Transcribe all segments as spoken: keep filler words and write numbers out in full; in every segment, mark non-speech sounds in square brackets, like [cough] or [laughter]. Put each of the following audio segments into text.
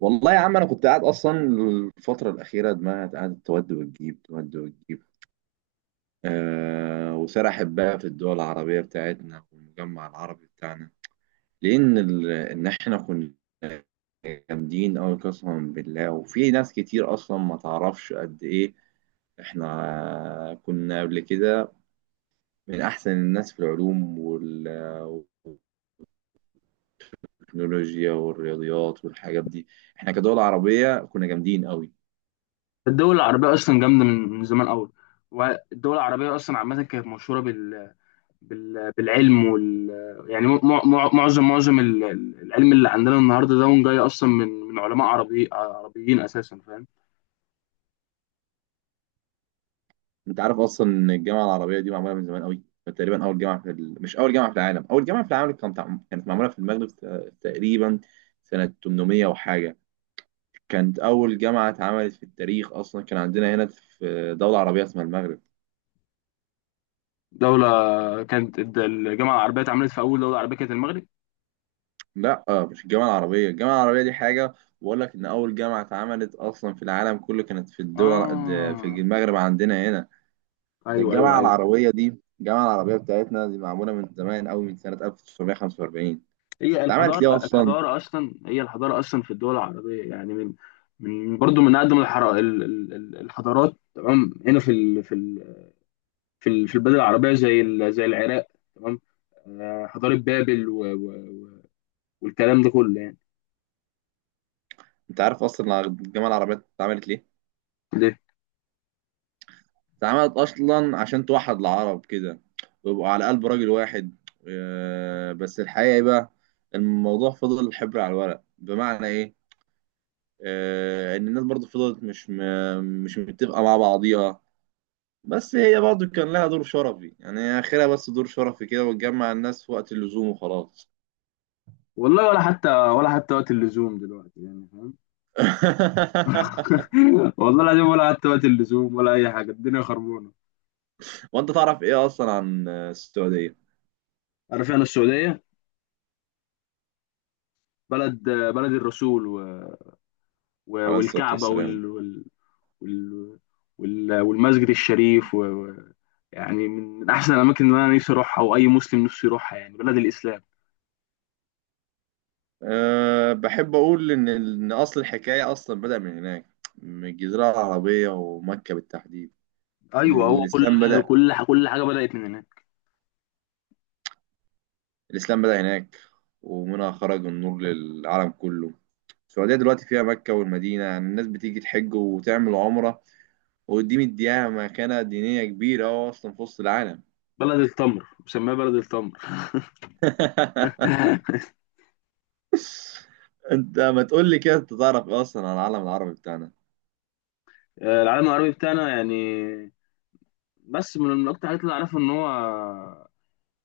والله يا عم انا كنت قاعد اصلا. الفتره الاخيره دماغي قاعده تود وتجيب تود وتجيب. آه وسرحت بقى في الدول العربيه بتاعتنا والمجمع العربي بتاعنا، لان ال- ان احنا كنا جامدين قوي، قسما بالله. وفي ناس كتير اصلا ما تعرفش قد ايه احنا كنا قبل كده من احسن الناس في العلوم وال- والتكنولوجيا والرياضيات والحاجات دي. احنا كدول عربيه كنا جامدين قوي. الدول العربية أصلا جامدة من من زمان أوي. والدول العربية أصلا عامة كانت مشهورة بال... بال... بالعلم وال يعني م... م... معظم معظم ال- ال- العلم اللي عندنا النهاردة ده جاي أصلا من من علماء عربي عربيين أساسا، فاهم؟ انت عارف اصلا ان الجامعه العربيه دي معموله من زمان قوي؟ تقريبا اول جامعه في ال... مش اول جامعه في العالم. اول جامعه في العالم كانت كانت معموله في المغرب، ت- تقريبا سنه ثمنمية وحاجه. كانت اول جامعه اتعملت في التاريخ اصلا، كان عندنا هنا في دوله عربيه اسمها المغرب. دولة كانت الد- الجامعة العربية اتعملت في أول دولة عربية كانت المغرب. لا آه، مش الجامعه العربيه، الجامعه العربيه دي حاجه. بقول لك ان اول جامعه اتعملت اصلا في العالم كله كانت في الدول، في آه، المغرب عندنا هنا. ده أيوه أيوه الجامعه أيوه. العربيه دي، الجامعه العربيه بتاعتنا دي معموله من زمان قوي، من سنه ألف وتسعمية وخمسة وأربعين. هي اتعملت ليه الحضارة اصلا؟ الحضارة أصلا، هي الحضارة أصلا في الدول العربية يعني من، من برضه من أقدم الحر... ال- ال- ال- الحضارات، تمام، هنا في ال... في ال... في ال- في البلاد العربيه زي ال- زي العراق، تمام. آه، حضاره بابل و... و... و- والكلام ده كله يعني. انت عارف اصلا الجامعه العربيه اتعملت ليه؟ ليه؟ اتعملت اصلا عشان توحد العرب كده ويبقوا على قلب راجل واحد. آه، بس الحقيقه ايه بقى؟ الموضوع فضل حبر على الورق. بمعنى ايه؟ آه، ان الناس برضو فضلت مش م- مش متفقه مع بعضيها. بس هي برضو كان لها دور شرفي، يعني هي اخرها بس دور شرفي كده، وتجمع الناس في وقت اللزوم وخلاص. والله ولا حتى، ولا حتى وقت اللزوم دلوقتي، يعني فاهم؟ [laughs] [laughs] والله العظيم ولا حتى وقت اللزوم ولا اي حاجه، الدنيا خربانه. وانت تعرف ايه اصلا عن السعوديه؟ عارف انا السعوديه، بلد، بلد الرسول و... و... عليه الصلاه والكعبه والسلام. وال... وال... وال... وال... والمسجد الشريف و... و... يعني من من احسن الاماكن اللي انا نفسي اروحها، واي مسلم نفسه يروحها، يعني بلد الاسلام. أه، بحب أقول إن إن أصل الحكاية أصلا بدأ من هناك، من الجزيرة العربية ومكة بالتحديد. ايوه، هو كل، الإسلام بدأ. كل كل حاجه بدات من هناك. الإسلام بدأ هناك ومنها خرج النور للعالم كله. السعودية دلوقتي فيها مكة والمدينة، يعني الناس بتيجي تحج وتعمل عمرة. وقديم مديها مكانة دينية كبيرة أهو أصلا في وسط العالم. بلد التمر، مسميها بلد التمر. [laughs] [laughs] أنت ما تقول لي كده، أنت تعرف إيه أصلا عن العالم العربي بتاعنا؟ آه، العالم العربي بتاعنا يعني، بس من من اكتر الحاجات اللي اعرفها ان هو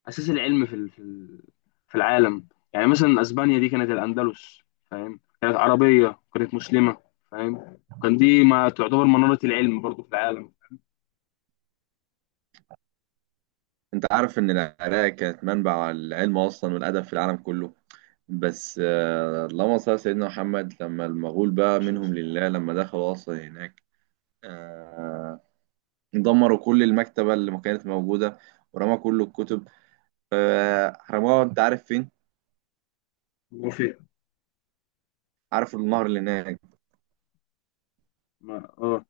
اساس العلم في ال- في ال- في العالم. يعني مثلا اسبانيا دي كانت الاندلس، فاهم؟ كانت عربيه، كانت مسلمه، فاهم؟ كان دي ما تعتبر مناره العلم برضو في العالم. أنت عارف إن العراق كانت منبع العلم أصلا والأدب في العالم كله. بس آه، اللهم صل على سيدنا محمد، لما المغول بقى منهم لله، لما دخلوا أصلا هناك، آه، دمروا كل المكتبة اللي ما كانت موجودة ورموا كل الكتب. آه، رموها. أنت عارف فين؟ وفي عارف النهر اللي هناك، ما اه،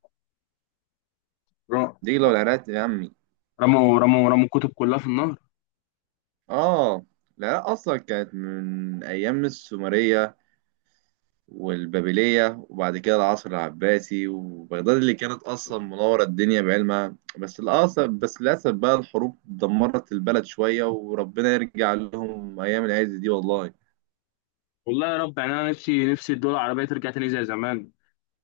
را- دجلة والعراق يا عمي. رموا رموا رموا الكتب كلها في النهر. آه. العراق أصلا كانت من أيام السومرية والبابلية وبعد كده العصر العباسي وبغداد اللي كانت أصلا منورة الدنيا بعلمها. بس للأسف، بس للأسف بقى، الحروب دمرت البلد شوية، وربنا يرجع لهم أيام العز دي والله. والله يا رب، يعني انا نفسي، نفسي الدول العربيه ترجع تاني زي زمان،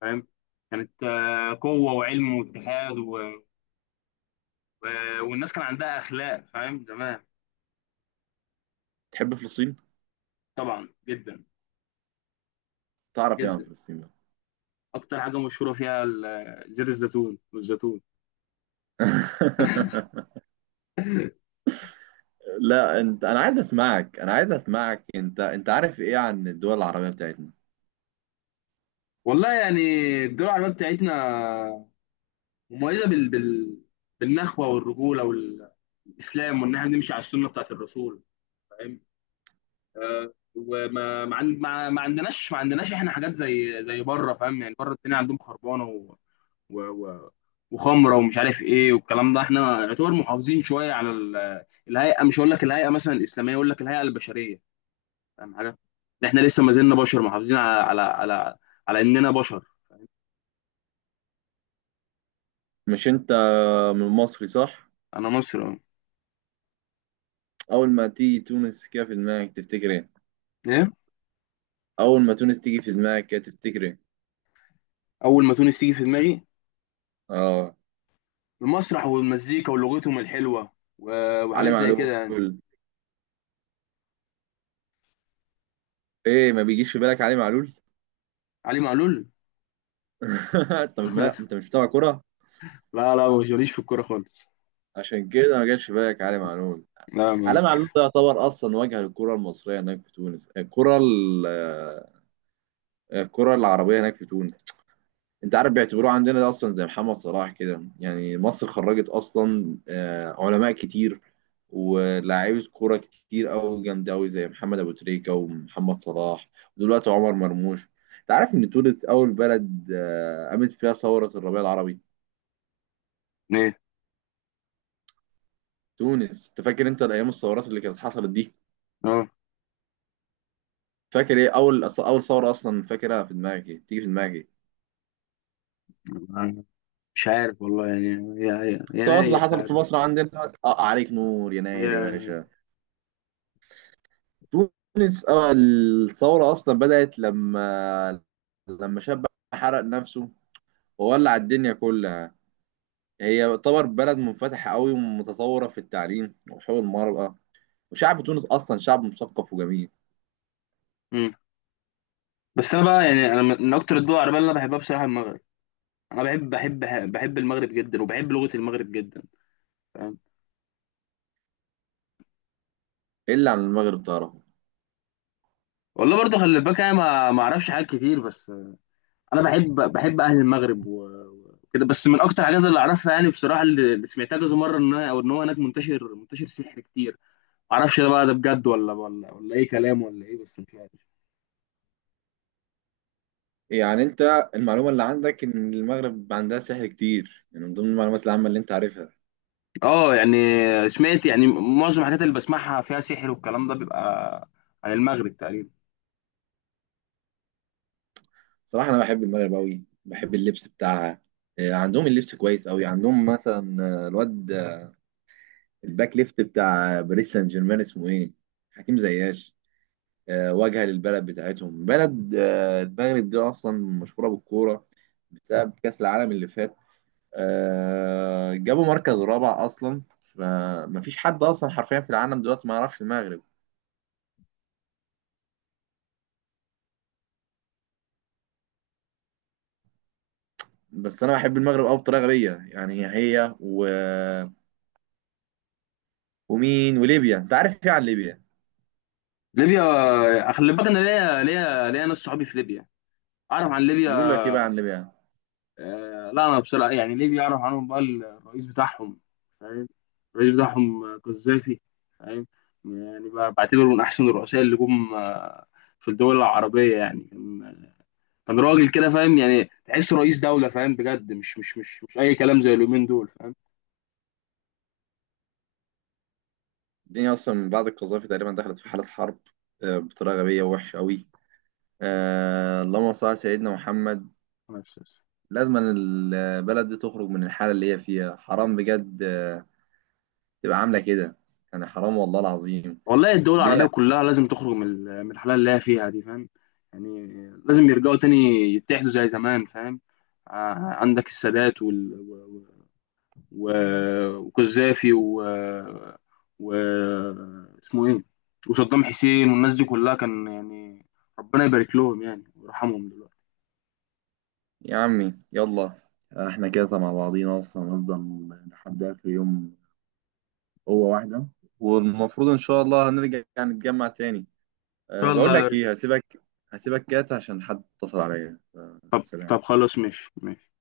فاهم؟ كانت آه، قوه وعلم واتحاد، و- والناس كان عندها اخلاق، فاهم؟ زمان. تحب فلسطين؟ طبعا جدا، تعرف إيه عن جدا. فلسطين بقى؟ اكتر حاجه مشهوره فيها ال- زيت الزيتون والزيتون. [laughs] لا أنت، أنا عايز أسمعك أنا عايز أسمعك. أنت أنت عارف إيه عن الدول العربية بتاعتنا؟ والله يعني الدول العربيه بتاعتنا مميزه بال... بال... بالنخوه والرجوله والاسلام، وان احنا نمشي على السنه بتاعت الرسول، فاهم؟ آه، وما ما, عن... ما... ما عندناش، ما عندناش احنا حاجات زي زي بره، فاهم؟ يعني بره الدنيا عندهم خربانه و... و... و... وخمره ومش عارف ايه، والكلام ده احنا يعتبر محافظين شويه على ال- الهيئه. مش هقول لك الهيئه مثلا الاسلاميه، اقول لك الهيئه البشريه، فاهم حاجه؟ ده احنا لسه ما زلنا بشر محافظين على، على على على اننا بشر. مش أنت من مصري صح؟ انا مصري أهو. أول ما تيجي تونس كده في دماغك تفتكر إيه؟ ايه؟ أول ما تونس تيجي في دماغك كده تفتكر إيه؟ اول ما تونس تيجي في دماغي آه. المسرح والمزيكا ولغتهم الحلوه و- علي وحاجات زي كده يعني. معلول. ايه، ما بيجيش في بالك علي معلول؟ علي معلول؟ [laughs] انت مش، لا انت [laughs] مش بتابع كرة. لا لا، مش ماليش في الكوره خالص. عشان كده ما جاش في بالك علي معلول. لا ما. علي معلول ده يعتبر اصلا واجهة للكرة المصرية هناك في تونس، الكرة ال- آه، الكرة العربية هناك في تونس. انت عارف بيعتبروه عندنا ده اصلا زي محمد صلاح كده، يعني مصر خرجت اصلا آه، علماء كتير ولاعيبة كرة كتير أوي جامدة أوي زي محمد أبو تريكة ومحمد صلاح ودلوقتي عمر مرموش. انت عارف ان تونس اول بلد آه، قامت فيها ثورة الربيع العربي؟ ايه؟ تونس. انت فاكر انت الايام الثورات اللي كانت حصلت دي، اه، فاكر ايه اول أص- اول ثوره اصلا فاكرها في دماغك؟ ايه تيجي في دماغك ايه؟ مش عارف والله، يعني هي، هي الثورات اللي يناير حصلت في تقريبا. مصر عندنا. اه، عليك نور يناير يا باشا. تونس، اه، الثوره اصلا بدات لما لما شاب حرق نفسه وولع الدنيا كلها. هي يعتبر بلد منفتحه قوي ومتطوره في التعليم وحقوق المرأة، وشعب تونس اصلا شعب مثقف وجميل. هي بس انا بقى يعني، انا من اكتر الدول العربيه اللي انا بحبها بصراحه المغرب. انا بحب، بحب بحب المغرب جدا، وبحب لغه المغرب جدا، فاهم؟ الا عن المغرب تعرفه؟ والله برضه خلي بالك انا ما ما اعرفش حاجات كتير، بس انا بحب، بحب اهل المغرب و- وكده. بس من اكتر الحاجات اللي اعرفها يعني بصراحه، اللي اللي سمعتها كذا مره ان، او ان هو هناك منتشر، منتشر سحر كتير. ما اعرفش ده بقى، ده بجد ولا، ولا ولا اي كلام، ولا ايه؟ بس مش عارف. يعني انت المعلومه اللي عندك ان المغرب عندها سحر كتير، يعني من ضمن المعلومات العامه اللي انت عارفها. اه يعني، سمعت يعني معظم الحاجات اللي بسمعها فيها سحر والكلام ده، بيبقى عن المغرب تقريبا. صراحه انا بحب المغرب قوي، بحب اللبس بتاعها. آه، عندهم اللبس كويس قوي. عندهم مثلا، آه، الواد آه، الباك ليفت بتاع باريس سان جيرمان، اسمه ايه، حكيم زياش. آه، واجهه للبلد بتاعتهم. بلد آه، المغرب دي اصلا مشهوره بالكوره بسبب كاس العالم اللي فات. آه، جابوا مركز رابع اصلا. فمفيش حد اصلا حرفيا في العالم دلوقتي ما يعرفش المغرب. بس انا بحب المغرب قوي بطريقه غبيه، يعني. هي و... ومين وليبيا. انت عارف ايه عن ليبيا؟ ليبيا؟ آه، خلي بالك انا ليا، ليا ليا ناس صحابي في ليبيا، اعرف عن ليبيا. بيقول لك ايه بقى عن ليبيا؟ آه، لا انا بصراحه يعني ليبيا اعرف عنهم بقى الرئيس بتاعهم، فاهم؟ الرئيس بتاعهم آه، قذافي، فاهم؟ يعني ب- بعتبره من احسن الرؤساء اللي جم آه، في الدول العربيه، يعني كان آه، كان راجل كده، فاهم؟ يعني تحسه رئيس دوله، فاهم؟ بجد، مش مش مش مش اي كلام زي اليومين دول، فاهم؟ الدنيا اصلا من بعد القذافي تقريبا دخلت في حاله حرب، آه، بطريقه غبيه ووحشه قوي. آه، اللهم صل على سيدنا محمد. بس- لازم البلد دي تخرج من الحاله اللي هي فيها، حرام بجد. آه، تبقى عامله كده، يعني حرام والله العظيم. والله الدول العربية بلا كلها لازم تخرج من ال- من الحالة اللي هي فيها دي، فاهم؟ يعني لازم يرجعوا تاني، يتحدوا زي زمان، فاهم؟ ع- عندك السادات وال... و... و... وقذافي و... و... اسمه ايه، وصدام حسين والناس دي كلها، كان يعني ربنا يبارك لهم يعني، ويرحمهم دلوقتي. يا عمي، يلا. آه، احنا كده مع بعضينا اصلا هنفضل لحد اخر يوم. هو واحدة، والمفروض إن شاء الله هنرجع يعني نتجمع تاني. ان أه، شاء بقول الله يا لك رب. إيه، هسيبك. هسيبك كات عشان حد اتصل عليا. أه، طب سلام. طب خلاص، ماشي ماشي.